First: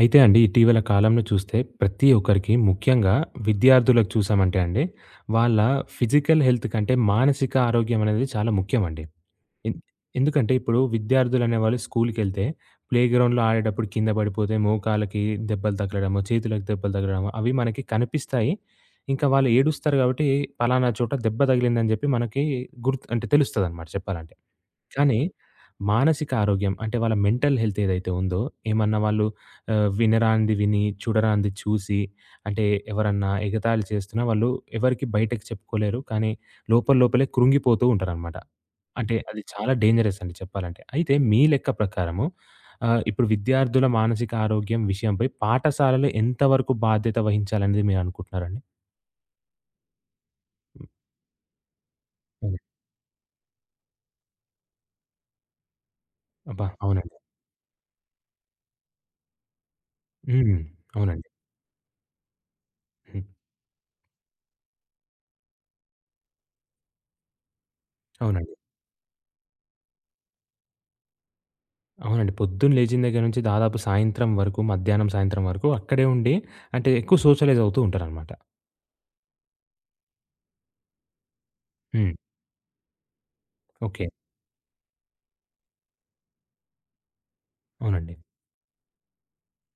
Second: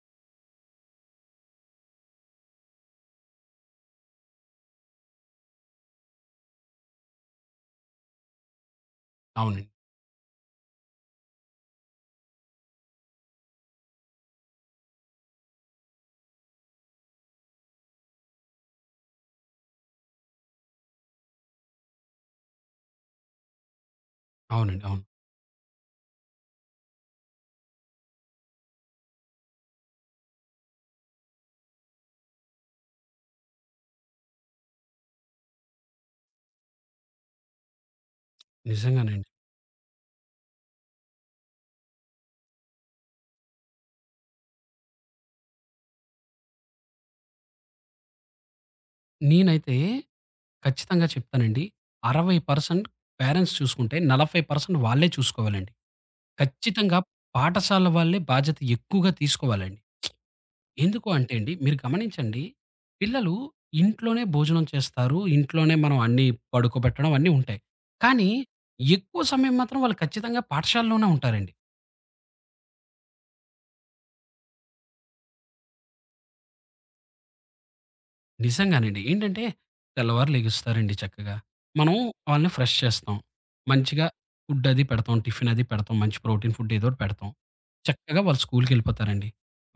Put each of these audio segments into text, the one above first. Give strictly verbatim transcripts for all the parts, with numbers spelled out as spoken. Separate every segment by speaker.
Speaker 1: అయితే అండి ఇటీవల కాలంలో చూస్తే ప్రతి ఒక్కరికి ముఖ్యంగా విద్యార్థులకు చూసామంటే అండి వాళ్ళ ఫిజికల్ హెల్త్ కంటే మానసిక ఆరోగ్యం అనేది చాలా ముఖ్యం అండి.
Speaker 2: అవునండి.
Speaker 1: ఎన్ ఎందుకంటే ఇప్పుడు విద్యార్థులు అనేవాళ్ళు స్కూల్‌కెళ్తే ప్లే గ్రౌండ్‌లో ఆడేటప్పుడు కింద పడిపోతే మోకాళ్ళకి దెబ్బలు తగలడము, చేతులకు దెబ్బలు తగలడము అవి మనకి కనిపిస్తాయి. ఇంకా వాళ్ళు ఏడుస్తారు కాబట్టి పలానా చోట దెబ్బ తగిలిందని చెప్పి మనకి గుర్తు అంటే తెలుస్తదనమాట చెప్పాలంటే.
Speaker 2: అవునండి. అవును.
Speaker 1: కానీ మానసిక ఆరోగ్యం అంటే వాళ్ళ మెంటల్ హెల్త్ ఏదైతే ఉందో, ఏమన్నా వాళ్ళు ఆహ్, వినరానిది విని, చూడరానిది చూసి, అంటే ఎవరన్నా ఎగతాళి చేస్తున్నా వాళ్ళు ఎవరికీ బయటకి చెప్పుకోలేరు. కానీ లోపల లోపలే కృంగిపోతూ ఉంటారనమాట. అంటే
Speaker 2: నిజంగానండి.
Speaker 1: అది చాలా డేంజరస్ అండి చెప్పాలంటే. అయితే మీ లెక్క ప్రకారము ఆహ్, ఇప్పుడు విద్యార్థుల మానసిక ఆరోగ్యం విషయంపై పాఠశాలలు ఎంతవరకు బాధ్యత వహించాలనేది మీరనుకుంటున్నారండి?
Speaker 2: నేనైతే
Speaker 1: హ్మ్.
Speaker 2: ఖచ్చితంగా చెప్తానండి.
Speaker 1: అదే.
Speaker 2: అరవై శాతం పేరెంట్స్ చూసుకుంటే నలభై శాతం వాళ్ళే చూసుకోవాలండి.
Speaker 1: అబ్బా!
Speaker 2: ఖచ్చితంగా
Speaker 1: అవునండి.
Speaker 2: పాఠశాల వాళ్ళే బాధ్యత ఎక్కువగా తీసుకోవాలండి.
Speaker 1: హ్మ్.
Speaker 2: ఎందుకు
Speaker 1: అవునండి.
Speaker 2: అంటే అండి మీరు గమనించండి.
Speaker 1: హ్మ్.
Speaker 2: పిల్లలు ఇంట్లోనే భోజనం చేస్తారు. ఇంట్లోనే మనం అన్నీ పడుకోబెట్టడం అన్నీ ఉంటాయి. కానీ
Speaker 1: అవునండి.
Speaker 2: ఎక్కువ సమయం మాత్రం వాళ్ళు ఖచ్చితంగా పాఠశాలలోనే ఉంటారండి.
Speaker 1: అవునండి. పొద్దున లేచిన దగ్గర నుంచి దాదాపు సాయంత్రం వరకు, మధ్యాహ్నం, సాయంత్రం వరకు అక్కడే ఉండి అంటే ఎక్కువ సోషలైజ్ అవుతూ ఉంటారనమాట.
Speaker 2: నిజంగానండి. ఏంటంటే తెల్లవారు లెగుస్తారండి చక్కగా. మనం
Speaker 1: హ్మ్.
Speaker 2: వాళ్ళని ఫ్రెష్ చేస్తాం.
Speaker 1: ఓకే.
Speaker 2: మంచిగా ఫుడ్ అది పెడతాం. టిఫిన్ అది పెడతాం. మంచి ప్రోటీన్ ఫుడ్ ఏదో ఒకటి పెడతాం.
Speaker 1: అవునండి.
Speaker 2: చక్కగా వాళ్ళు స్కూలుకెళ్ళిపోతారండి.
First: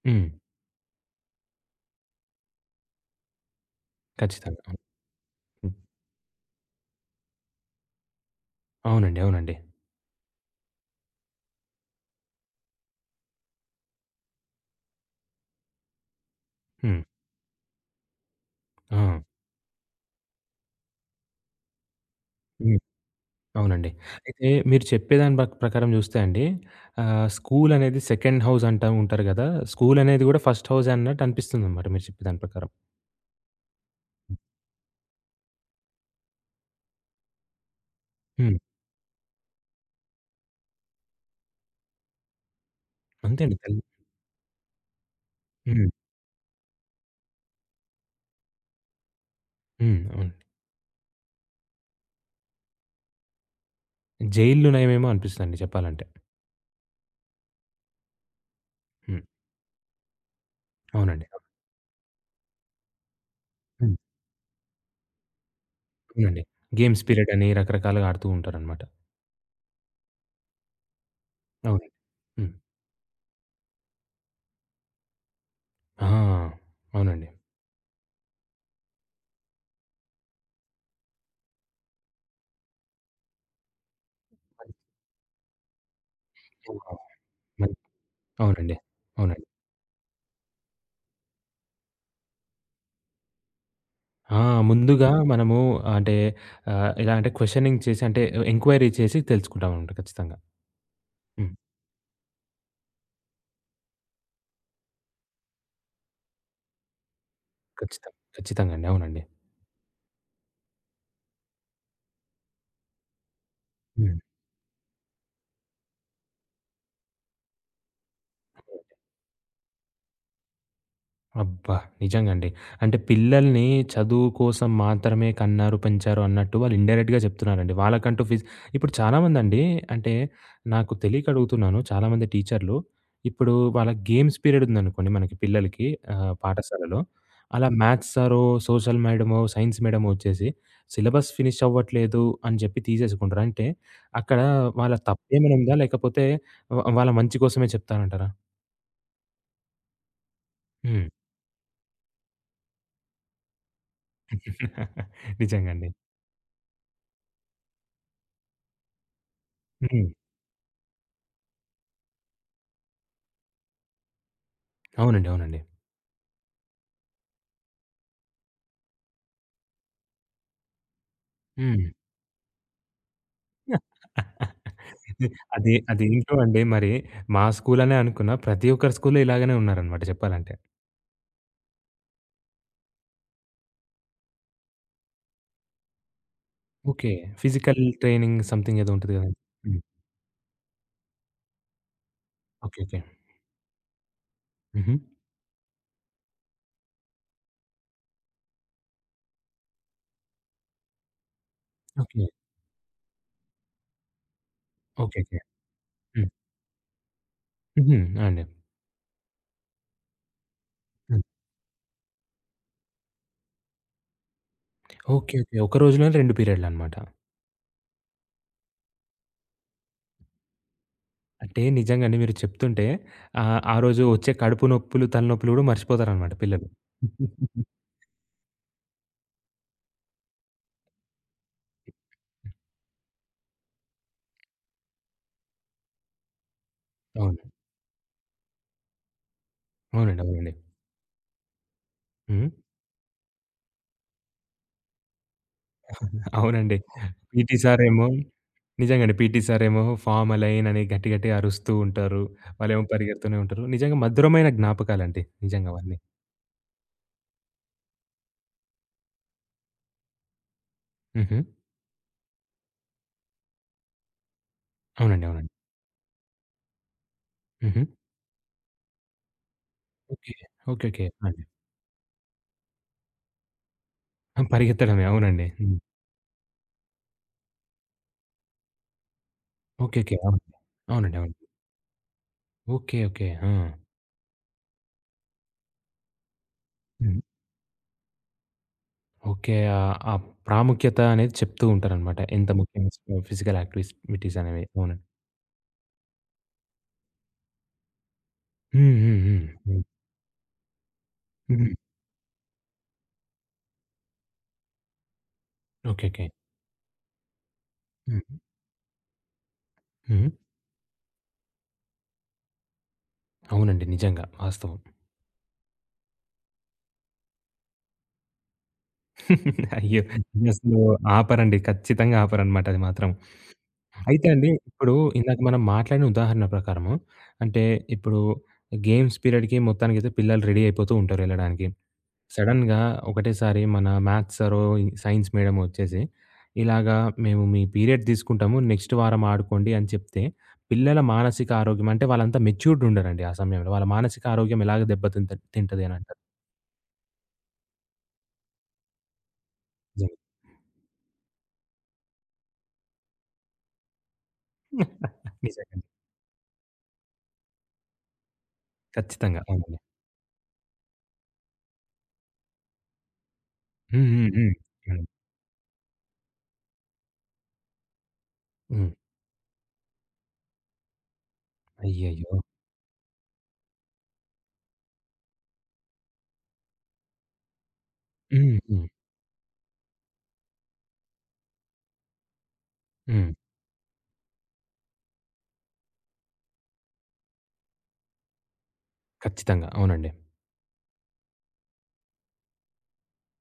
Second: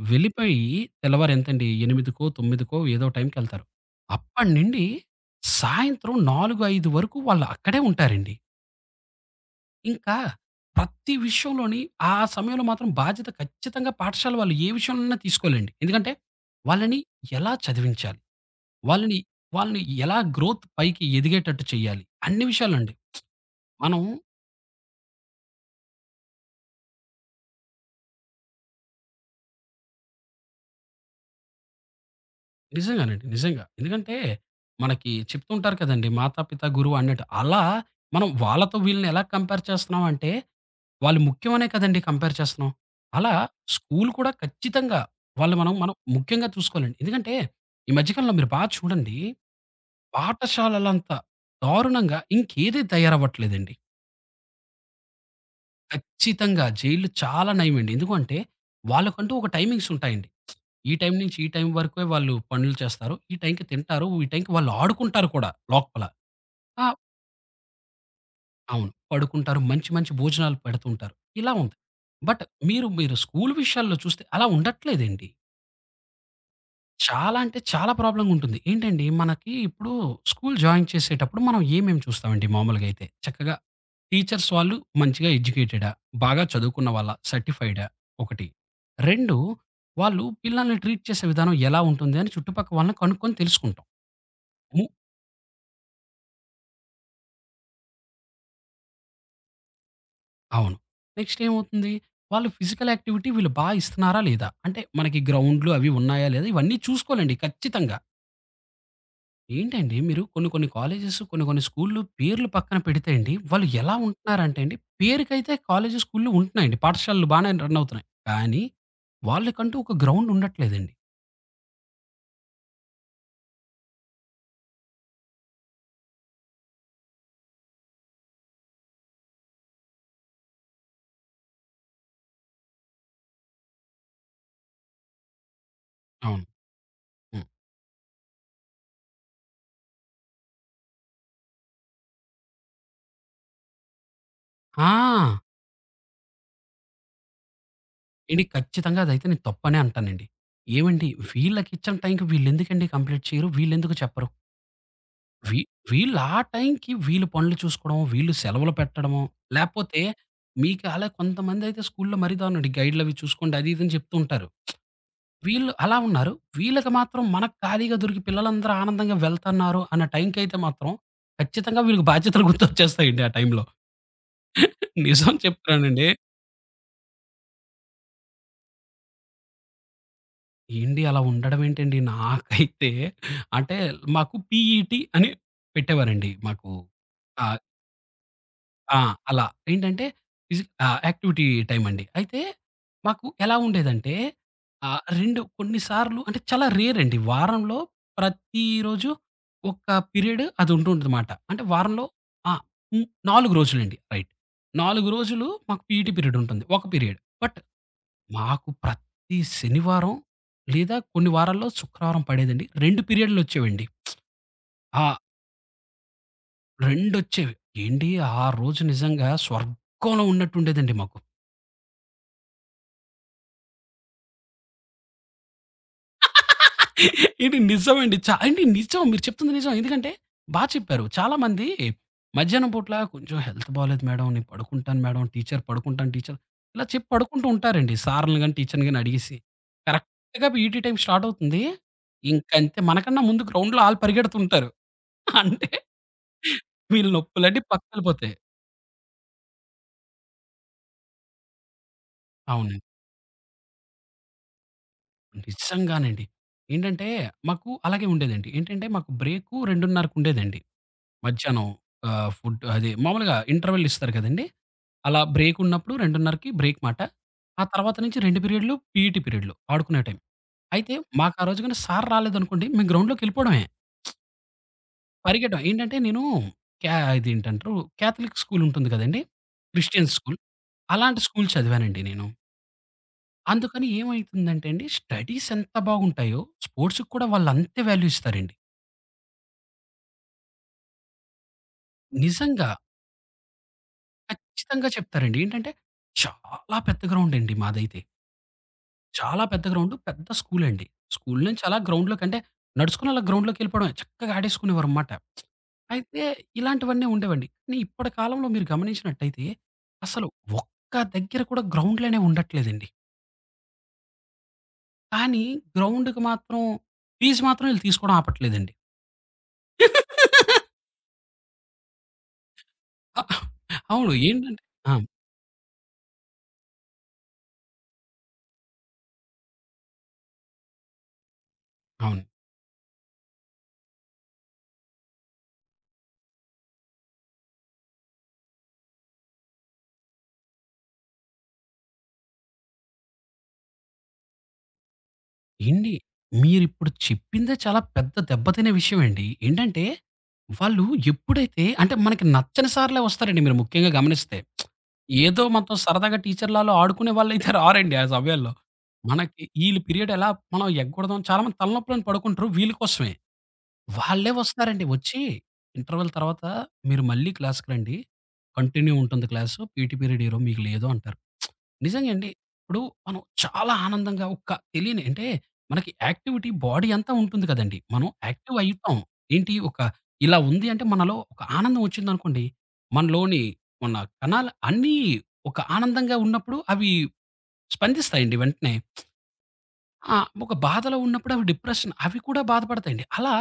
Speaker 1: హ్మ్.
Speaker 2: వెళ్ళిపోయి తెల్లవారు ఎంతండి ఎనిమిదికో, తొమ్మిదికో ఏదో టైంకెళ్తారు. అప్పటి
Speaker 1: ఖచ్చితంగా. అవును.
Speaker 2: నుండి
Speaker 1: హ్మ్.
Speaker 2: సాయంత్రం నాలుగు, ఐదు వరకు వాళ్ళు అక్కడే ఉంటారండి.
Speaker 1: అవునండి. అవునండి.
Speaker 2: ఇంకా ప్రతి విషయంలోని ఆ సమయంలో మాత్రం బాధ్యత ఖచ్చితంగా పాఠశాల వాళ్ళు ఏ విషయంలోనైనా తీసుకోలేండి. ఎందుకంటే వాళ్ళని
Speaker 1: హ్మ్.
Speaker 2: ఎలా చదివించాలి?
Speaker 1: ఆ!
Speaker 2: వాళ్ళని, వాళ్ళని ఎలా గ్రోత్ పైకి ఎదిగేటట్టు చేయాలి. అన్ని
Speaker 1: హ్మ్.
Speaker 2: విషయాలండి.
Speaker 1: అవునండి.
Speaker 2: మనం
Speaker 1: అయితే మీరు చెప్పేదాని బ ప్రకారం చూస్తే అండి ఆహ్, స్కూల్ అనేది సెకండ్ హౌస్ అంటా ఉంటారు గదా! స్కూల్ అనేది గూడా ఫస్ట్ హౌసే అన్నట్టు అనిపిస్తుందనమాట మీరు చెప్పే దాని ప్రకారం.
Speaker 2: నిజంగానండి. నిజంగా. ఎందుకంటే మనకి చెప్తుంటారు కదండీ! మాతాపిత గురువు అన్నట్టు. అలా మనం
Speaker 1: హ్మ్.
Speaker 2: వాళ్ళతో వీళ్ళని ఎలా కంపేర్ చేస్తున్నాం అంటే, వాళ్ళు ముఖ్యమనే కదండీ కంపేర్ చేస్తున్నాం. అలా
Speaker 1: అంతే అండి. తల్
Speaker 2: స్కూల్ కూడా ఖచ్చితంగా వాళ్ళు మనం,
Speaker 1: హ్మ్.
Speaker 2: మనం ముఖ్యంగా చూసుకోవాలండి. ఎందుకంటే ఈ మధ్య కాలంలో మీరు బాగా చూడండి.
Speaker 1: హ్మ్. అవునండి.
Speaker 2: పాఠశాలలంత దారుణంగా ఇంకేది తయారవ్వట్లేదండి.
Speaker 1: జైల్లునేమేమో అనిపిస్తుందండి చెప్పాలంటే.
Speaker 2: ఖచ్చితంగా. జైల్‌లు చాలా నయమండి. ఎందుకంటే,
Speaker 1: హ్మ్.
Speaker 2: వాళ్ళకంటూ ఒక టైమింగ్స్ ఉంటాయండి. ఈ టైం
Speaker 1: అవునండి.
Speaker 2: నుంచి ఈ టైం వరకే వాళ్ళు పనులు చేస్తారు. ఈ టైంకి
Speaker 1: హ్మ్.
Speaker 2: తింటారు. ఈ టైంకి వాళ్ళు ఆడుకుంటారు కూడా లోపల.
Speaker 1: అవునండి.
Speaker 2: ఆ!
Speaker 1: గేమ్స్ పీరియడ్ అని రకరకాలుగా ఆడుతూ ఉంటారనమాట.
Speaker 2: అవును. పడుకుంటారు. మంచి మంచి భోజనాలు పెడుతుంటారు. ఇలా ఉంది.
Speaker 1: అవునండి.
Speaker 2: బట్
Speaker 1: హ్మ్.
Speaker 2: మీరు మీరు స్కూల్ విషయాల్లో చూస్తే అలా ఉండట్లేదండి.
Speaker 1: ఆ! అవునండి.
Speaker 2: చాలా అంటే చాలా ప్రాబ్లమ్‌గా ఉంటుంది. ఏంటండి మనకి ఇప్పుడు స్కూల్ జాయిన్ చేసేటప్పుడు మనం ఏమేమి చూస్తామండి మామూలుగా అయితే? చక్కగా టీచర్స్ వాళ్ళు మంచిగా ఎడ్యుకేటెడా? బాగా చదువుకున్న వాళ్ళా?
Speaker 1: మన్
Speaker 2: సర్టిఫైడా? ఒకటి.
Speaker 1: అవునండి.
Speaker 2: రెండు
Speaker 1: అవునండి.
Speaker 2: వాళ్ళు పిల్లల్ని ట్రీట్ చేసే విధానం ఎలా ఉంటుంది అని చుట్టుపక్క వాళ్ళని కనుక్కొని తెలుసుకుంటాం.
Speaker 1: ఆ!
Speaker 2: ము
Speaker 1: ముందుగా మనము అంటే ఆహ్, ఎలా అంటే క్వెషనింగ్ చేసి అంటే ఎంక్వైరీ చేసి తెలుసుకుంటామనమాట ఖచ్చితంగా.
Speaker 2: అవును. నెక్స్ట్
Speaker 1: హ్మ్.
Speaker 2: ఏమవుతుంది? వాళ్ళు ఫిజికల్ యాక్టివిటీ వీళ్ళు బా ఇస్తున్నారా లేదా? అంటే మనకి గ్రౌండ్‌లు అవి ఉన్నాయా లేదా? ఇవన్నీ చూసుకోవాలండి ఖచ్చితంగా.
Speaker 1: ఖచ్చితంగా. ఖచ్చితంగా అండి. అవునండి.
Speaker 2: ఏంటండి మీరు కొన్ని కొన్ని కాలేజెస్, కొన్ని కొన్ని స్కూల్‌లు పేర్లు పక్కన పెడితే అండి వాళ్ళు ఎలా
Speaker 1: హ్మ్.
Speaker 2: ఉంటున్నారంటే అండి పేరుకైతే కాలేజు, స్కూల్‌లు ఉంటున్నాయండి. పాఠశాలలు బానే రన్ అవుతున్నాయి. కానీ వాళ్ళకంటూ ఒక గ్రౌండ్ ఉండట్లేదండి.
Speaker 1: అబ్బా! నిజంగా అండి. అంటే పిల్లల్ని చదువు కోసం మాత్రమే కన్నారు, పెంచారు అన్నట్టు వాళ్ళు ఇండైరెక్ట్‌గా చెప్తున్నారండి. వాళ్ళకంటూ ఫీజ్ ఇప్పుడు చాలామందండి అంటే నాకు తెలియక అడుగుతున్నాను. చాలామంది టీచర్లు ఇప్పుడు వాళ్ళ గేమ్స్ పీరియడ్ ఉందనుకోండి మనకి పిల్లలకి ఆహ్,
Speaker 2: అవును.
Speaker 1: పాఠశాలలో.
Speaker 2: హ్మ్.
Speaker 1: అలా మ్యాథ్స్ సారో, సోషల్ మేడమో, సైన్స్ మేడమో వచ్చేసి సిలబస్ ఫినిష్ అవ్వట్లేదు అని చెప్పి తీసేసుకుంటారు. అంటే అక్కడ వాళ్ళ
Speaker 2: ఆ!
Speaker 1: తప్పేమైనా ఉందా? లేకపోతే వ వాళ్ళ మంచి కోసమే చెప్తారంటారా?
Speaker 2: ఏండి ఖచ్చితంగా అదైతే నేను తప్పనే అంటానండి.
Speaker 1: హ్మ్.
Speaker 2: ఏవండి వీళ్ళకిచ్చిన టైంకి వీళ్ళెందుకండి కంప్లీట్ చేయరు? వీళ్ళెందుకు చెప్పరు? వీ
Speaker 1: నిజంగా అండి.
Speaker 2: వీళ్ళు ఆ టైంకి వీళ్ళు పనులు చూసుకోవడం, వీళ్ళు సెలవులు పెట్టడమో, లేపోతే
Speaker 1: హ్మ్.
Speaker 2: మీకు అలా కొంతమందైతే స్కూల్లో మరీ దారుణమండి. గైడ్‌లవి చూసుకోండి అది ఇది అని చెప్తూ ఉంటారు.
Speaker 1: అవునండి. అవునండి.
Speaker 2: వీళ్ళు అలా ఉన్నారు. వీళ్ళకి మాత్రం మనకు ఖాళీగా దొరికి పిల్లలందరూ ఆనందంగా వెళ్తన్నారు అన్న టైంకైతే మాత్రం ఖచ్చితంగా
Speaker 1: హ్మ్.
Speaker 2: వీళ్ళకి బాధ్యతలు గుర్తొచ్చేస్తాయండి ఆ టైంలో. నిజం
Speaker 1: అది
Speaker 2: చెప్తున్నానండి.
Speaker 1: అదేంటో అండి మరి మా స్కూలనే అనుకున్నా. ప్రతి ఒక్కరి స్కూల్‌లో ఇలాగనే ఉన్నారనమాట చెప్పాలంటే.
Speaker 2: ఏండి అలా ఉండడం ఏంటండి? నాకైతే అంటే మాకు పీఈటీ అని పెట్టేవారండి మాకు.
Speaker 1: ఓకే.
Speaker 2: ఆహ్,
Speaker 1: ఫిజికల్ ట్రైనింగ్ సంథింగ్ ఏదో
Speaker 2: ఆ!
Speaker 1: ఉంటది గదండీ!
Speaker 2: అలా.
Speaker 1: హ్మ్.
Speaker 2: ఏంటంటే ఫిజి ఆహ్, యాక్టివిటీ టైమ్ అండి. అయితే
Speaker 1: ఓకే. ఓకే.
Speaker 2: మాకు ఎలా ఉండేదంటే
Speaker 1: హుహు.
Speaker 2: ఆహ్, రెండు కొన్ని సార్లు అంటే చాలా రేర్ అండి. వారంలో ప్రతిరోజు ఒక పీరియడ్ అది ఉంటుందన్నమాట. అంటే వారంలో
Speaker 1: ఓకే.
Speaker 2: ఆ! హ్మ్. నాలుగు రోజులండి. రైట్. నాలుగు
Speaker 1: ఓకే. ఓకే.
Speaker 2: రోజులు మాకు పీఈటీ
Speaker 1: హ్మ్.
Speaker 2: పీరియడ్ ఉంటుంది. ఒక పీరియడ్. బట్
Speaker 1: హుహు. ఆ! అండి.
Speaker 2: మాకు ప్రతి శనివారం లేదా
Speaker 1: హ్మ్.
Speaker 2: కొన్ని వారాల్లో శుక్రవారం పడేదండి. రెండు పీరియడ్‌లొచ్చేవండి. ఆ!
Speaker 1: ఓకే. ఓకే. ఒక రోజులోనే రెండు పీరియడ్‌లనమాట.
Speaker 2: రెండొచ్చేవి. ఏండి ఆ రోజు నిజంగా స్వర్గంలో ఉన్నట్టుండేదండి మాకు.
Speaker 1: అంటే నిజంగానే మీరు చెప్తుంటే ఆహ్, ఆ రోజు వచ్చే కడుపు నొప్పులు, తలనొప్పులు గూడా మర్చిపోతారనమాట పిల్లలు.
Speaker 2: ఇది నిజమండి. చ అండి నిజం. మీరు చెప్తుంది నిజం. ఎందుకంటే బా చెప్పారు. చాలామంది మధ్యాహ్నం పూట్ల కొంచెం హెల్త్ బాలేదు మేడం. నేను పడుకుంటాను మేడం. టీచర్ పడుకుంటాను టీచర్ ఇలా చెప్పి
Speaker 1: అవును.
Speaker 2: పడుకుంటూ ఉంటారండి. సార్‌లని గాని, టీచర్‌ని గాని అడిగేసి.
Speaker 1: అవునండి. అవునండి.
Speaker 2: కరెక్ట్‌గా పీటీ టైమ్ స్టార్ట్ అవుతుంది.
Speaker 1: హ్మ్.
Speaker 2: ఇంకంతే మనకన్నా ముందు గ్రౌండ్‌లో ఆళ్ళు పరిగెడుతుంటారు. అంటే
Speaker 1: అవునండి.
Speaker 2: వీళ్ళ
Speaker 1: పీటీ
Speaker 2: నొప్పులన్నీ
Speaker 1: సారేమో
Speaker 2: పక్కకెళ్ళిపోతాయి.
Speaker 1: నిజంగానే పీటీ సారేమో ఫార్మ్ అలైన్ అని గట్టి గట్టిగా అరుస్తూ ఉంటారు. వాళ్ళేమో
Speaker 2: అవునండి.
Speaker 1: పరిగెడుతూనే ఉంటారు. నిజంగా మధురమైన జ్ఞాపకాలండి నిజంగా అవన్నీ.
Speaker 2: నిజంగానండి. ఏంటంటే మాకు అలాగే ఉండేదండి. ఏంటంటే మాకు బ్రేకు 2:30కి ఉండేదండి.
Speaker 1: హుహు.
Speaker 2: మధ్యాహ్నం ఆహ్, ఫుడ్ అది మామూలుగా ఇంటర్వెల్ ఇస్తారు కదండీ! అలా
Speaker 1: అవునండి. అవునండి.
Speaker 2: బ్రేక్ ఉన్నప్పుడు 2:30కి బ్రేక్ మాట. ఆ
Speaker 1: హుహు.
Speaker 2: తర్వాత నుంచి రెండు పీరియడ్‌లు పీఈటీ పీరియడ్‌లు ఆడుకునే టైం.
Speaker 1: ఓకే. ఓకే.
Speaker 2: అయితే
Speaker 1: ఓకే.
Speaker 2: మాకు
Speaker 1: అండి.
Speaker 2: ఆ రోజు గాని సార్ రాలేదనుకోండి మేము గ్రౌండ్‌లోకెళ్ళిపోవడమే.
Speaker 1: ఆ! పరిగెత్తడమే అవునండి.
Speaker 2: పరిగెట్టం.
Speaker 1: హ్మ్.
Speaker 2: ఏంటంటే నేను క్యా ఇదేంటంటారు? క్యాథలిక్ స్కూల్ ఉంటుంది కదండీ!
Speaker 1: ఓకే.
Speaker 2: Christian
Speaker 1: okay.
Speaker 2: స్కూల్.
Speaker 1: అవునండి. అవునండి.
Speaker 2: అలాంటి
Speaker 1: అవును.
Speaker 2: స్కూల్ చదివానండి నేను.
Speaker 1: ఓకే. ఓకే. ఆ!
Speaker 2: అందుకని ఏమైతుందంటే అండి, స్టడీస్ ఎంత బాగుంటాయో, స్పోర్ట్స్‌కి
Speaker 1: హ్మ్.
Speaker 2: కూడా వాళ్ళు అంతే వాల్యూ ఇస్తారండి.
Speaker 1: ఓకే. ఆహ్, ఆ ప్రాముఖ్యత అనేది చెప్తూ ఉంటారనమాట. ఎంత
Speaker 2: నిజంగా
Speaker 1: ముఖ్యమైన ఫిజికల్ యాక్టివిటీస్ అనేవి.
Speaker 2: ఖచ్చితంగా
Speaker 1: అవునండి.
Speaker 2: చెప్తారండి. ఏంటంటే, చాలా పెద్ద గ్రౌండ్ అండి మాదైతే.
Speaker 1: హ్మ్. హ్మ్. హ్మ్.
Speaker 2: చాలా పెద్ద
Speaker 1: హ్మ్.
Speaker 2: గ్రౌండ్, పెద్ద స్కూల్ అండి. స్కూల్ నుంచి
Speaker 1: హ్మ్.
Speaker 2: అలా గ్రౌండ్‌లోకి అంటే, నడుచుకొని అలా గ్రౌండ్‌లోకెళ్ళిపోవడమే. చక్కగా ఆడేసుకునేవారనమాట.
Speaker 1: ఓకే.
Speaker 2: అయితే
Speaker 1: ఓకే.
Speaker 2: ఇలాంటివన్నీ ఉండేవండి. కానీ ఇప్పటి
Speaker 1: హ్మ్.
Speaker 2: కాలంలో మీరు గమనించినట్టయితే,
Speaker 1: హ్మ్.
Speaker 2: అసలు ఒక్క దగ్గర కూడా గ్రౌండ్‌లనేవి ఉండట్లేదండి.
Speaker 1: అవునండి. నిజంగా వాస్తవం.
Speaker 2: కానీ గ్రౌండ్‌కి మాత్రం ఫీజు మాత్రం ఈళ్ళు తీసుకోవడం ఆపట్లేదండి.
Speaker 1: అయ్యో! అసలు ఆపరండి. ఖచ్చితంగా ఆపరనమాట అది మాత్రం.
Speaker 2: అ! అవును.
Speaker 1: అయితే అండి,
Speaker 2: ఏంటంటే
Speaker 1: ఇప్పుడు
Speaker 2: ఆ!
Speaker 1: ఇందాక మనం మాట్లాడిన ఉదాహరణ ప్రకారము అంటే ఇప్పుడు గేమ్స్ పీరియడ్‌కి మొత్తానికైతే పిల్లలు రెడీ అయిపోతూ ఉంటారు ఎళ్ళడానికి.
Speaker 2: అవును.
Speaker 1: సడెన్‌గా ఒకటేసారి మన మ్యాథ్స్ సారో, సైన్స్ మేడమో వచ్చేసి, "ఇలాగా మేము మీ పీరియడ్ తీసుకుంటాము. నెక్స్ట్ వారం ఆడుకోండి" అని చెప్తే పిల్లల మానసిక ఆరోగ్యం అంటే వాళ్ళంతా మెచ్యూర్డ్ ఉండరండి ఆ సమయంలో. వాళ్ళ మానసిక ఆరోగ్యం ఎలాగ దెబ్బతింత తింటది అని
Speaker 2: ఏండి
Speaker 1: అంటారు.
Speaker 2: మీరిప్పుడు చెప్పిందే చాలా పెద్ద దెబ్బతినే విషయమండి. ఏంటంటే,
Speaker 1: నిజంగా.
Speaker 2: వాళ్ళు ఎప్పుడైతే అంటే మనకి నచ్చని సార్లే వస్తారండి మీరు ముఖ్యంగా గమనిస్తే. ఏదో మనతో
Speaker 1: నిజంగా.
Speaker 2: సరదాగా టీచర్‌లాలో ఆడుకునే వాళ్ళైతే రారండి ఆ సమయాల్లో.
Speaker 1: ఖచ్చితంగా.
Speaker 2: మనకి
Speaker 1: అవునండి.
Speaker 2: ఈళ్ళు పీరియడ్ ఎలా మనం ఎగ్గొడదాం చాలా మంది తలనొప్పులని పడుకుంటారు వీళ్ళ కోసమే.
Speaker 1: హ్మ్. హ్మ్.
Speaker 2: వాళ్ళే
Speaker 1: హ్మ్.
Speaker 2: వస్తారండి.
Speaker 1: హ్మ్.
Speaker 2: వచ్చి ఇంటర్వెల్ తర్వాత మీరు మళ్ళీ క్లాస్‌కి రండి.
Speaker 1: హ్మ్.
Speaker 2: కంటిన్యూ ఉంటుంది క్లాసు. పీటీ పీరియడ్ ఈరోజు మీకు లేదు అంటారు. నిజంగా అండి.
Speaker 1: అయ్యయ్యో!
Speaker 2: ఇప్పుడు మనం చాలా ఆనందంగా ఒక్క తెలియని అంటే మనకి యాక్టివిటీ బాడీ అంతా ఉంటుంది కదండీ! మనం
Speaker 1: హ్మ్.
Speaker 2: యాక్టివ్
Speaker 1: హ్మ్.
Speaker 2: అయితాం. ఏంటి ఒక ఇలా ఉంది అంటే మనలో ఒక ఆనందం వచ్చిందనుకోండి,
Speaker 1: హ్మ్.
Speaker 2: మనలోని మన కణాలు అన్నీ ఒక ఆనందంగా ఉన్నప్పుడు అవి స్పందిస్తాయండి వెంటనే.
Speaker 1: ఖచ్చితంగా. అవునండి.
Speaker 2: ఆ! ఒక బాధలో ఉన్నప్పుడు అవి డిప్రెషన్ అవి కూడా బాధపడతాయండి. అలా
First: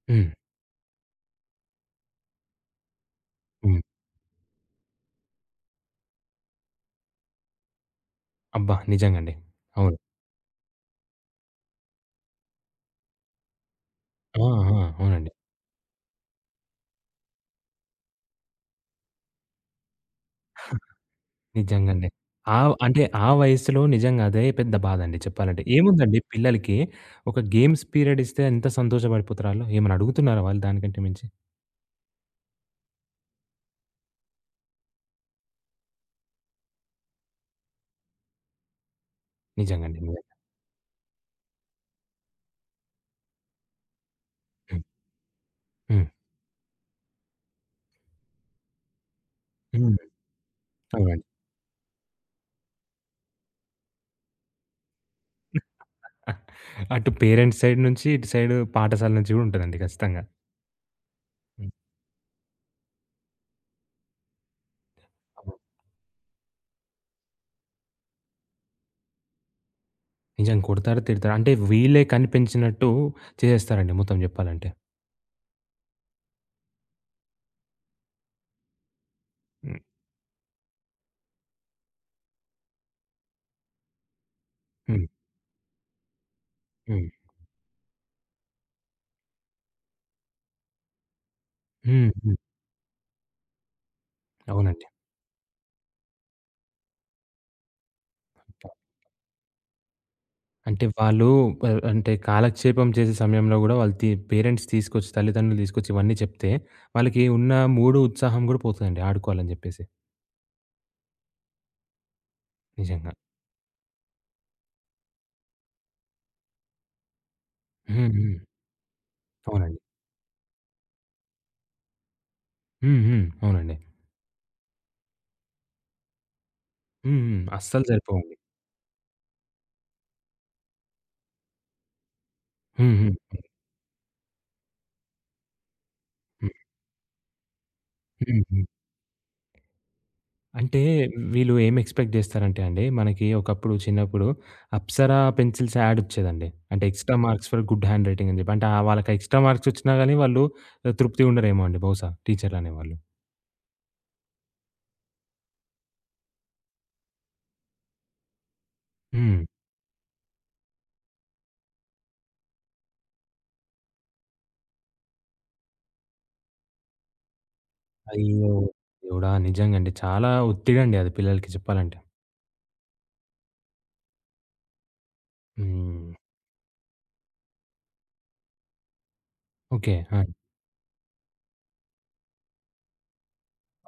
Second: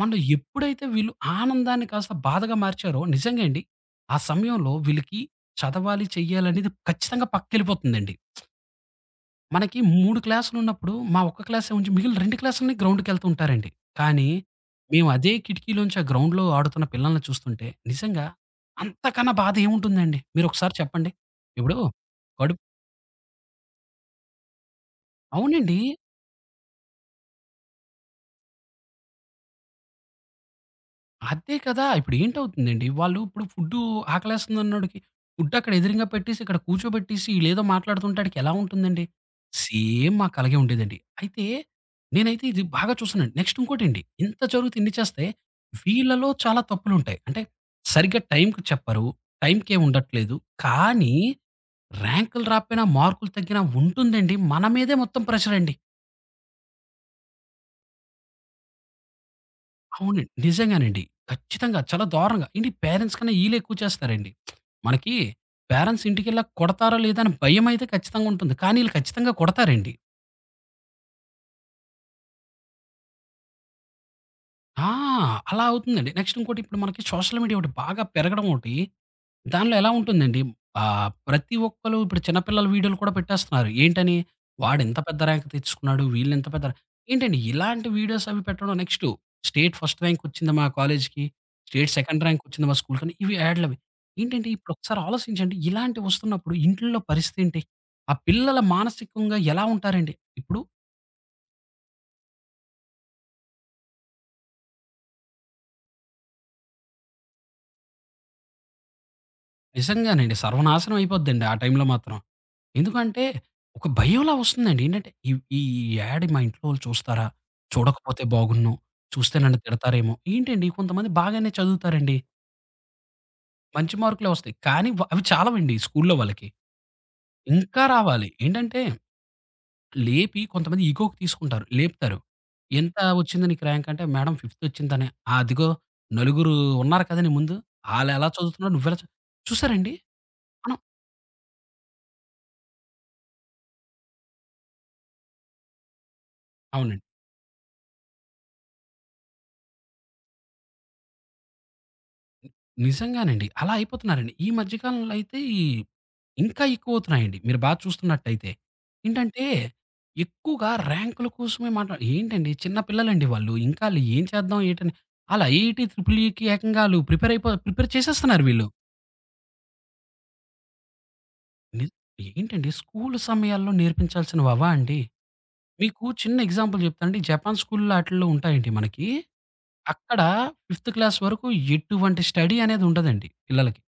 Speaker 2: మనలో
Speaker 1: హ్మ్.
Speaker 2: ఎప్పుడైతే వీళ్ళు ఆనందాన్ని కాస్త బాధగా మార్చారో నిజంగా అండి,
Speaker 1: హ్మ్.
Speaker 2: ఆ సమయంలో వీళ్ళకి చదవాలి, చెయ్యాలనేది ఖచ్చితంగా పక్కకెళ్ళిపోతుందండి.
Speaker 1: అబ్బా! నిజంగండి.
Speaker 2: మనకి
Speaker 1: అవును.
Speaker 2: మూడు క్లాసులున్నప్పుడు మా ఒక్క క్లాసే ఉంచి మిగిలిన రెండు క్లాసులని గ్రౌండ్‌కెళ్తూ ఉంటారండి. కానీ
Speaker 1: ఆ! ఆ!
Speaker 2: మేము
Speaker 1: అవునండి.
Speaker 2: అదే కిటికీలోంచి ఆ గ్రౌండ్‌లో ఆడుతున్న పిల్లల్ని చూస్తుంటే నిజంగా అంతకన్నా బాధ ఏముంటుందండి? మీరొకసారి చెప్పండి. ఇప్పుడు
Speaker 1: నిజంగండి. ఆ!
Speaker 2: కడుపు
Speaker 1: అంటే ఆ వయసులో నిజంగా అదే పెద్ద బాధండి చెప్పాలంటే.
Speaker 2: అవునండి.
Speaker 1: ఏముందండి పిల్లలకి ఒక గేమ్స్ పీరియడ్ ఇస్తే ఎంత సంతోషపడిపోతారు ఆళ్ళు. ఏమన్నా అడుగుతున్నారా వాళ్ళు దానికంటే మించి?
Speaker 2: అదే కదా! ఇప్పుడేంటవుతుందండి, వాళ్ళు ఇప్పుడు ఫుడ్డు ఆకలేస్తుందన్నోడికి ఫుడ్ అక్కడ ఎదురుంగా పెట్టేసి, ఇక్కడ కూర్చోబెట్టేసి ఈళ్ళేదో మాట్లాడుతుంటే ఆడికెలా ఉంటుందండి?
Speaker 1: నిజంగండి.
Speaker 2: సేమ్
Speaker 1: నిజంగా.
Speaker 2: మాకలాగే ఉండేదండి. అయితే నేనైతే ఇది బాగా చూసానండి. నెక్స్ట్ ఇంకోటండి, ఇంత జరుగుతూ
Speaker 1: హ్మ్.
Speaker 2: ఇన్ని చేస్తే
Speaker 1: హ్మ్.
Speaker 2: వీళ్ళలో చాలా తప్పులుంటాయి. అంటే సరిగ్గా టైంకి చెప్పరు, టైంకేం
Speaker 1: హ్మ్.
Speaker 2: ఉండట్లేదు. కానీ
Speaker 1: అవునండి.
Speaker 2: ర్యాంకులు రాకపోయినా, మార్కులు తగ్గినా ఉంటుందండి. మన మీదే మొత్తం ప్రెషరండి.
Speaker 1: అటు పేరెంట్స్ సైడ్ నుంచి, ఇటు సైడ్ పాఠశాల నుంచి గూడా ఉంటదండి ఖచ్చితంగా.
Speaker 2: అవునండి. నిజంగానండి. ఖచ్చితంగా. చాలా దారుణంగా. ఏంటి పేరెంట్స్ కన్నా ఈళ్ళెక్కువ చేస్తారండి. మనకి
Speaker 1: హ్మ్.
Speaker 2: పేరెంట్స్ ఇంటికెళ్ళాక కొడతారో లేదా అని భయమైతే ఖచ్చితంగా ఉంటుంది. కానీ ఈళ్ళు ఖచ్చితంగా కొడతారండి.
Speaker 1: నిజంగా కొడతారు, తిడతారు. అంటే వీళ్ళే కనిపెంచినట్టు చేసేస్తారండి మొత్తం జెప్పాలంటే.
Speaker 2: ఆ! అలా అవుతుందండి. నెక్స్ట్ ఇంకోటి ఇప్పుడు మనకి సోషల్ మీడియా ఒకటి బాగా పెరగడం ఒకటి, దానిలో
Speaker 1: హ్మ్.
Speaker 2: ఎలా ఉంటుందండి ఆహ్, ప్రతి ఒక్కళ్ళు ఇప్పుడు చిన్న పిల్లల వీడియోలు కూడా పెట్టేస్తున్నారు. ఏంటని వాడింత
Speaker 1: హ్మ్.
Speaker 2: పెద్ద ర్యాంక్ తెచ్చుకున్నాడు, వీళ్ళింత పెద్ద ర్యాంక్
Speaker 1: హ్మ్.
Speaker 2: ఏంటండి ఇలాంటి వీడియోస్ అవి పెట్టడం నెక్స్ట్ స్టేట్ ఫస్ట్ ర్యాంక్ వచ్చింది మా కాలేజ్‌కి, స్టేట్
Speaker 1: హ్మ్.
Speaker 2: సెకండ్
Speaker 1: హ్మ్.
Speaker 2: ర్యాంక్ వచ్చింది మా స్కూల్‌కని ఇవి యాడ్‌లవి. ఏంటంటే ఇప్పుడు
Speaker 1: అవునండి.
Speaker 2: ఒకసారి ఆలోచించండి ఇలాంటివి వస్తున్నప్పుడు ఇంట్లో పరిస్థితి ఏంటి? ఆ పిల్లల మానసికంగా ఎలా ఉంటారండి? ఇప్పుడు
Speaker 1: అంటే వాళ్ళు ఆహ్, అంటే కాలక్షేపం చేసే సమయంలో గూడా వాళ్ళు తి పేరెంట్స్ తీసుకొచ్చి, తల్లిదండ్రులు తీసుకొచ్చి ఇవన్నీ చెప్తే, వాళ్ళకి ఉన్న మూడు, ఉత్సాహం గూడా పోతదండి ఆడుకోవాలని జెప్పేసి.
Speaker 2: నిజంగానండి సర్వనాశనం అయిపోద్దండి ఆ టైంలో మాత్రం.
Speaker 1: నిజంగా.
Speaker 2: ఎందుకంటే, ఒక భయంలా వస్తుందండి. ఏంటంటే, ఈ ఈ యాడ్ మా ఇంట్లో వాళ్ళు చూస్తారా?
Speaker 1: హ్మ్.
Speaker 2: చూడకపోతే
Speaker 1: హ్మ్.
Speaker 2: బాగున్ను. చూస్తే నన్ను
Speaker 1: అవునండి.
Speaker 2: తిడతారేమో! ఏంటండి కొంతమంది బాగానే చదువుతారండి.
Speaker 1: హ్మ్. హ్మ్. అవునండి.
Speaker 2: మంచి మార్కులే వస్తాయి. కానీ వ అవి చాలవండి స్కూల్లో వాళ్ళకి.
Speaker 1: హ్మ్. హ్మ్.
Speaker 2: ఇంకా
Speaker 1: అస్సలు
Speaker 2: రావాలి.
Speaker 1: సరిపోవండి.
Speaker 2: ఏంటంటే, లేపి కొంతమంది ఇగోకి తీసుకుంటారు. లేపుతారు.
Speaker 1: హ్మ్.
Speaker 2: "ఎంత
Speaker 1: హ్మ్.
Speaker 2: వచ్చింది నీకు ర్యాంక్" అంటే, "మేడం ఫిఫ్త్ వచ్చిందనే" "ఆ! అదిగో
Speaker 1: హ్మ్.
Speaker 2: నలుగురు ఉన్నారు కదా! నీ ముందు. ఆళ్ళెలా
Speaker 1: హ్మ్. హ్మ్.
Speaker 2: చదువుతున్నారో నువ్వెలా చదువు" చూసారండి? మనం
Speaker 1: అంటే వీళ్ళు ఏం ఎక్స్‌పెక్ట్ జేస్తారంటే అండి, మనకి ఒకప్పుడు చిన్నప్పుడు అప్సరా పెన్సిల్స్ యాడ్ ఒచ్చేదండి. అంటే
Speaker 2: అవునండి.
Speaker 1: Extra marks for good hand writing జెప్పి. అంటే ఆహ్, వాళ్ళకి ఎక్స్‌ట్రా మార్క్స్ ఒచ్చినా గాని వాళ్ళు తృప్తిగా ఉండరేమో అండి బహుశా టీచర్‌లనేవాళ్ళు.
Speaker 2: నిజంగానండి. అలా అయిపోతున్నారండి. ఈ మధ్య కాలంలో అయితే ఈ ఇంకా ఎక్కువవుతున్నాయండి. మీరు బాగా చూస్తున్నట్టయితే.
Speaker 1: హ్మ్.
Speaker 2: ఏంటంటే ఎక్కువగా ర్యాంకుల కోసమే మాట్లా ఏంటండి చిన్న పిల్లలండి వాళ్ళు. ఇంకా ఆళ్ళు ఏం చేద్దాం ఏటని ఆళ్ళు ఐఐటీ, ట్రిపుల్ ఈకి ఏకంగా ఆళ్ళు ప్రిపేర్ అయిపో ప్రిపేర్ చేసేస్తున్నారు
Speaker 1: అయ్యో!
Speaker 2: వీళ్ళు.
Speaker 1: దేవుడా! నిజంగా అండి. చాలా ఒత్తిడండి అది పిల్లలకి
Speaker 2: ని
Speaker 1: చెప్పాలంటే.
Speaker 2: ఏంటండి స్కూలు సమయాల్లో నేర్పించాల్సినవవా అండి? మీకు
Speaker 1: హ్మ్.
Speaker 2: చిన్న ఎగ్జాంపుల్ చెప్తానండి. జపాన్ స్కూల్‌లో ఆటిల్లో ఉంటాయండి మనకి.
Speaker 1: ఓకే.
Speaker 2: అక్కడ
Speaker 1: ఆ!
Speaker 2: ఫిఫ్త్ క్లాస్ వరకు ఎటువంటి స్టడీ అనేది ఉండదండి పిల్లలకి.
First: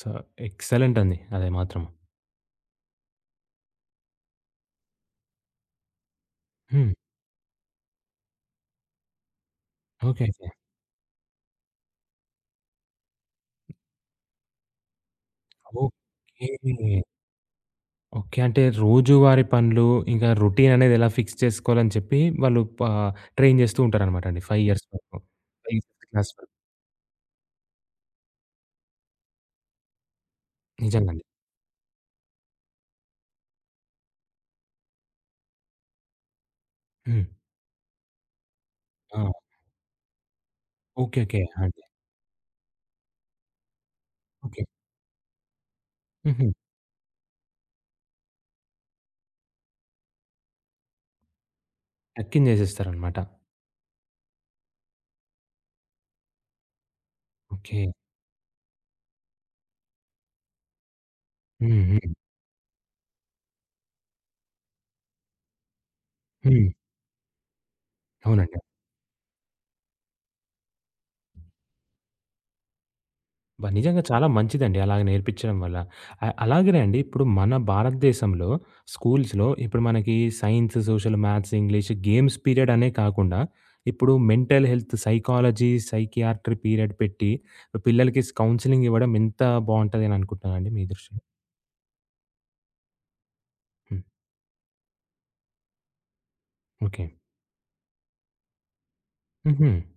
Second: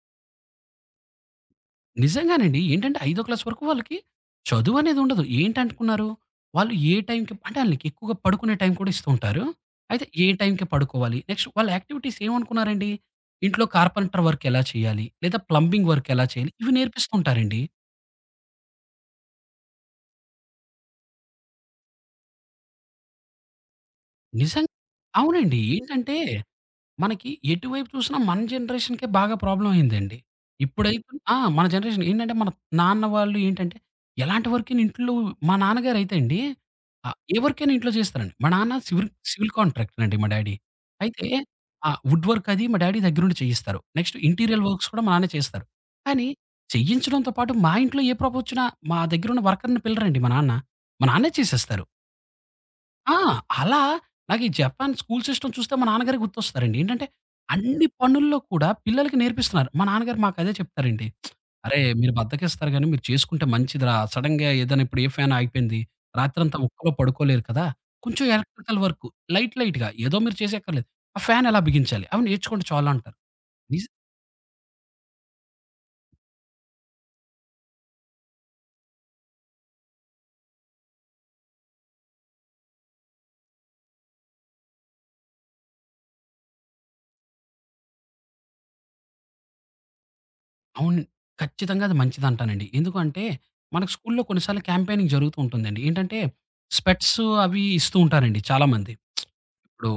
Speaker 1: సో, ఎక్సలెంట్ అండి. అది మాత్రం.
Speaker 2: నిజంగానండి. ఏంటంటే, ఐదో క్లాస్ వరకు వాళ్ళకి చదువనేది ఉండదు. ఏంటనుకున్నారు, వాళ్ళు
Speaker 1: హ్మ్.
Speaker 2: ఏ టైంకి అంటే ఆళ్ళకి ఎక్కువగా పడుకునే టైం కూడా ఇస్తూ ఉంటారు. అయితే ఏ
Speaker 1: ఓకే.
Speaker 2: టైంకి పడుకోవాలి, నెక్స్ట్ వాళ్ళ యాక్టివిటీస్ ఏమనుకున్నారండి, ఇంట్లో కార్పెంటర్ వర్క్ ఎలా చేయాలి, లేదా ప్లంబింగ్ వర్క్ ఎలా
Speaker 1: ఓకే.
Speaker 2: చేయాలి, ఇవి
Speaker 1: ఓకే.
Speaker 2: నేర్పిస్తూ ఉంటారండి.
Speaker 1: ఓకే. అంటే రోజువారీ పనులు, ఇంకా రొటీన్ అనేది ఎలా ఫిక్స్ చేసుకోవాలని చెప్పి వాళ్ళు ప ట్రైన్ చేస్తూ ఉంటారనమాట అండి. ఐదు
Speaker 2: నిజంగా
Speaker 1: ఇయర్స్ వరకు.
Speaker 2: అవునండి.
Speaker 1: ఐదో
Speaker 2: ఏంటంటే
Speaker 1: క్లాస్ వరకు.
Speaker 2: మనకి ఎటువైపు చూసినా మన జనరేషన్‌కే బాగా ప్రాబ్లమ్ అయిందండి. ఇప్పుడైతే
Speaker 1: నిజంగండి.
Speaker 2: ఆ! మన జనరేషన్ ఏంటంటే, మన నాన్న వాళ్ళు ఏంటంటే, ఎలాంటి వర్కైనా ఇంట్లో మా నాన్నగారైతే అండి, ఆహ్,
Speaker 1: హ్మ్.
Speaker 2: ఏ వర్కైనా ఇంట్లో చేస్తారండి. మా నాన్న సివిల్
Speaker 1: ఆ!
Speaker 2: సివిల్ కాంట్రాక్టర్ అండి మా డ్యాడీ.
Speaker 1: ఓకే.
Speaker 2: అయితే
Speaker 1: ఓకే. అండి.
Speaker 2: ఆ! వుడ్ వర్క్ అది మా డ్యాడీ దగ్గరుండి చేయిస్తారు. Next
Speaker 1: okay.
Speaker 2: ఇంటీరియర్ వర్క్స్ కూడా మా నాన్నే చేస్తారు. కానీ
Speaker 1: హుహు.
Speaker 2: చేయించడంతో పాటు మా ఇంట్లో ఏ ప్రాబ్లమ్ వచ్చినా మా దగ్గరున్న వర్కర్‌ని పిలరండి మా నాన్న. మా నాన్నే చేసేస్తారు.
Speaker 1: Tuck in చేసేస్తారనమాట.
Speaker 2: ఆ! అలా నాకు ఈ జపాన్ స్కూల్ సిస్టమ్ చూస్తే మా నాన్నగారే గుర్తొస్తారండి. ఏంటంటే,
Speaker 1: ఓకే.
Speaker 2: అన్ని పనుల్లో కూడా పిల్లలకి నేర్పిస్తున్నారు. మా నాన్నగారు మాకదే చెప్తారండి.
Speaker 1: హ్మ్.
Speaker 2: "అరేయ్!
Speaker 1: హ్మ్.
Speaker 2: మీరు బద్ధకిస్తారు గానీ మీరు చేసుకుంటే మంచిదిరా. సడెన్‌గా ఏదైనా ఇప్పుడు ఏ ఫ్యాన్ ఆగిపోయింది. రాత్రంతా
Speaker 1: హ్మ్.
Speaker 2: ఒక్కలో పడుకోలేరు కదా! కొంచెం
Speaker 1: అవునండి.
Speaker 2: ఎలక్ట్రికల్ వర్కు లైట్ లైట్‌గా ఏదో మీరు చేసేయక్కర్లేదు. ఆ ఫ్యాన్ ఎలా బిగించాలి అవి నేర్చుకోండి చాలు" అంటారు.
Speaker 1: అబ్బా!
Speaker 2: నిజ
Speaker 1: నిజంగా చాలా మంచిదండి అలాగ నేర్పించడం వల్ల. ఆహ్, అలాగనే అండి ఇప్పుడు మన భారతదేశంలో స్కూల్స్‌లో ఇప్పుడు మనకి science, social, maths, English games period అనే కాకుండా ఇప్పుడు mental health, psychology, psychiatry period పెట్టి పిల్లలకి కౌన్సెలింగ్ ఇవ్వడం ఎంత బావుంటదని అనుకుంటున్నారండి మీ
Speaker 2: అవును.
Speaker 1: దృష్టిలో?
Speaker 2: ఖచ్చితంగా అది మంచిదంటానండి. ఎందుకంటే, మనకు
Speaker 1: హ్మ్.
Speaker 2: స్కూల్‌లో కొన్ని సార్లు క్యాంపెయినింగ్ జరుగుతూ ఉంటుందండి. ఏంటంటే,
Speaker 1: ఓకే.
Speaker 2: స్పెట్స్ అవి ఇస్తూ ఉంటారండి చాలామంది.
Speaker 1: హుహు.
Speaker 2: ఇప్పుడు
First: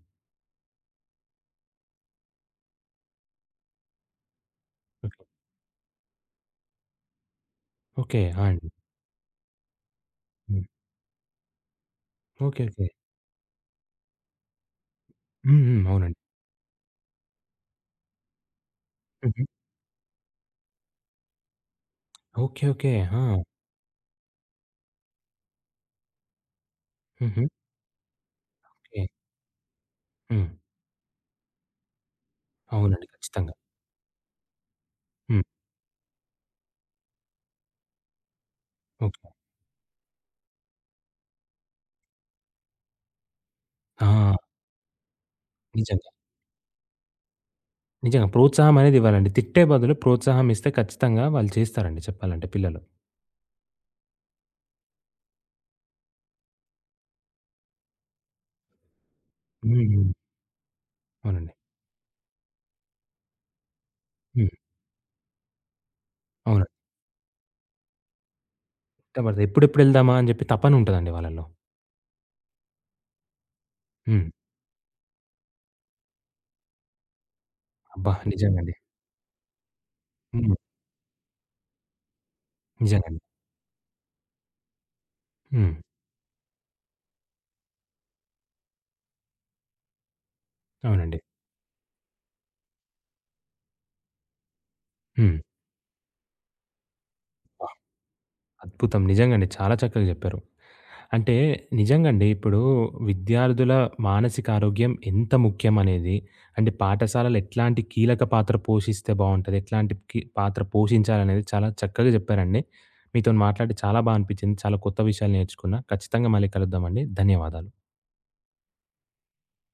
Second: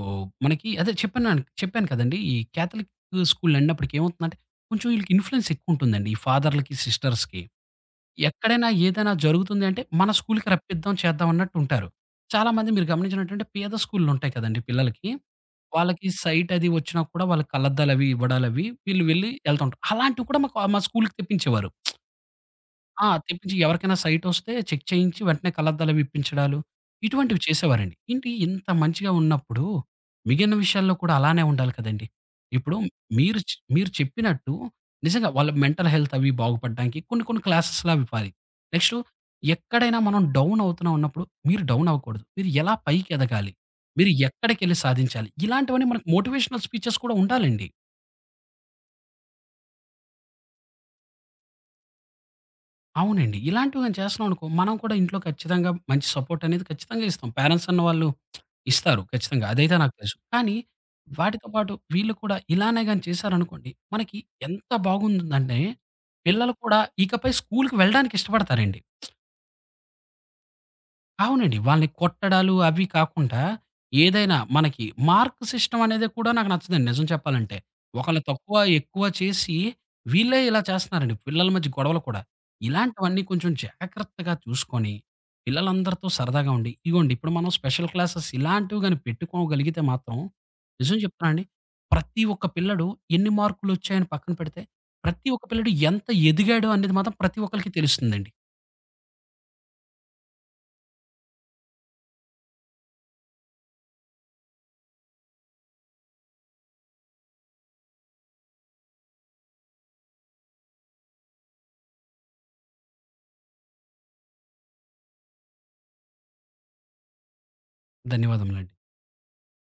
Speaker 2: మనకి అదే చెప్పన్నాను చెప్పాను కదండీ! ఈ కాథలిక్ స్కూల్ అన్నప్పటికి ఏమవుతుందంటే, కొంచెం వీళ్ళకి
Speaker 1: ఓకే.
Speaker 2: ఇన్‌ఫ్లూయెన్స్ ఎక్కువుంటుందండి. ఈ ఫాదర్‌లకి, సిస్టర్స్‌కి.
Speaker 1: ఓకే. ఆ! అండి.
Speaker 2: ఎక్కడైనా ఏదైనా జరుగుతుంది అంటే, మన స్కూల్‌కి
Speaker 1: హ్మ్.
Speaker 2: రప్పిద్దాం, చేద్దాం అన్నట్టుంటారు.
Speaker 1: ఓకే.
Speaker 2: చాలామంది
Speaker 1: ఓకే.
Speaker 2: మీరు గమనించినట్టంటే పేద స్కూల్‌లుంటాయి కదండీ పిల్లలకి.
Speaker 1: హ్మ్. హ్మ్.
Speaker 2: వాళ్ళకి
Speaker 1: అవునండి.
Speaker 2: సైట్ అది వచ్చినా కూడా వాళ్ళకి కళ్ళద్దాలవి ఇవ్వడాలవి వీళ్ళు వెళ్లి
Speaker 1: హుహు.
Speaker 2: ఎళ్తుంటారు. అలాంటివి కూడా మాకు మా స్కూల్‌కి తెప్పించేవారు.
Speaker 1: ఓకే. ఓకే.
Speaker 2: ఆ!
Speaker 1: ఆ!
Speaker 2: తెప్పించి ఎవరికైనా సైటొస్తే చెక్ చేయించి వెంటనే కళ్ళద్దాలవి ఇప్పించడాలు, ఇటువంటివి
Speaker 1: హుహు.
Speaker 2: చేసేవారండి. ఏంటి ఇంత
Speaker 1: ఓకే.
Speaker 2: మంచిగా ఉన్నప్పుడు,
Speaker 1: హ్మ్.
Speaker 2: మిగిలిన విషయాల్లో కూడా అలానే ఉండాలి కదండీ! ఇప్పుడు
Speaker 1: అవునండి.
Speaker 2: మీరు చ్
Speaker 1: ఖచ్చితంగా.
Speaker 2: మీరు చెప్పినట్టు నిజంగా
Speaker 1: హ్మ్.
Speaker 2: వాళ్ళ మెంటల్ హెల్త్ అవి బాగుపడడానికి కొన్ని కొన్ని క్లాసెస్‌లవి పాలి. Next
Speaker 1: okay.
Speaker 2: ఎక్కడైనా మనం డౌన్ అవుతున్నా ఉన్నప్పుడు మీరు డౌన్ అవ్వకూడదు. మీరు ఎలా పైకెదగాలి?
Speaker 1: ఆ!
Speaker 2: మీరు ఎక్కడికెళ్లి సాధించాలి? ఇలాంటివన్నీ మనకు
Speaker 1: నిజంగా.
Speaker 2: మోటివేషనల్ స్పీచెస్ కూడా ఉండాలండి.
Speaker 1: నిజంగా. ప్రోత్సాహం అనేది ఇవ్వాలండి. తిట్టే బదులు ప్రోత్సాహం ఇస్తే ఖచ్చితంగా వాళ్ళు చేస్తారండి చెప్పాలంటే పిల్లలు.
Speaker 2: అవునండి. ఇలాంటివి గాని చేస్తున్నామనుకో, మనం కూడా ఇంట్లో ఖచ్చితంగా మంచి సపోర్ట్ అనేది ఖచ్చితంగా ఇస్తాం. పేరెంట్స్ అన్న వాళ్ళు ఇస్తారు ఖచ్చితంగా. అదైతే
Speaker 1: హ్మ్.
Speaker 2: నాకు
Speaker 1: హ్మ్.
Speaker 2: తెలుసు. కానీ వాటితో
Speaker 1: అవునండి.
Speaker 2: పాటు వీళ్ళు కూడా ఇలానే గాని చేశారనుకోండి, మనకి
Speaker 1: హ్మ్.
Speaker 2: ఎంత బాగుందంటే పిల్లలు
Speaker 1: అవునండి.
Speaker 2: కూడా ఇకపై స్కూలుకి వెళ్ళడానికి ఇష్టపడతారండి.
Speaker 1: ఇష్టపడతారు. ఎప్పుడెప్పుడు ఎళ్దామా అని చెప్పి తపన ఉంటదండి వాళ్ళలో.
Speaker 2: అవునండి. వాళ్ళని కొట్టడాలు అవి కాకుండా,
Speaker 1: హ్మ్.
Speaker 2: ఏదైనా మనకి మార్క్ సిస్టమ్ అనేది కూడా నాకు నచ్చదండి నిజం చెప్పాలంటే.
Speaker 1: అబ్బా!
Speaker 2: ఒకళ్ళు తక్కువ,
Speaker 1: నిజంగండి.
Speaker 2: ఎక్కువ చేసి వీళ్ళే
Speaker 1: హ్మ్.
Speaker 2: ఇలా చేస్తున్నారండి. పిల్లల మధ్య గొడవలు కూడా.
Speaker 1: నిజంగండి.
Speaker 2: ఇలాంటివన్నీ కొంచెం జాగ్రత్తగా చూసుకొని,
Speaker 1: హ్మ్.
Speaker 2: పిల్లలందరితో సరదాగా ఉండి, ఇగోండి ఇప్పుడు మనం స్పెషల్ క్లాసెస్ ఇలాంటివి గాని పెట్టుకోగలిగితే మాత్రం, నిజం
Speaker 1: అవునండి.
Speaker 2: చెప్తున్నానండి ప్రతి ఒక్క పిల్లడు ఎన్ని మార్కులొచ్చాయని పక్కన పెడితే, ప్రతి
Speaker 1: హ్మ్.
Speaker 2: ఒక్క పిల్లడు ఎంత ఎదిగాడు అనేది మాత్రం ప్రతి
Speaker 1: అబ్బా!
Speaker 2: ఒక్కళ్ళకి తెలుస్తుందండి.
Speaker 1: అద్భుతం. నిజంగండి. చాలా చక్కగా జెప్పారు. అంటే నిజంగండి. ఇప్పుడు విద్యార్థుల మానసిక ఆరోగ్యం ఎంత ముఖ్యమనేది, అంటే పాఠశాలలు ఎట్లాంటి కీలక పాత్ర పోషిస్తే బావుంటది? ఎట్లాంటి కి పాత్ర పోషించాలనేది చాలా చక్కగా చెప్పారండి. మీతోని మాట్లాడి చాలా బా అనిపించింది. చాలా కొత్త విషయాలు నేర్చుకున్నా. ఖచ్చితంగా మళ్ళీ కలుద్దామండి. ధన్యవాదాలు.
Speaker 2: ధన్యవాదములండి.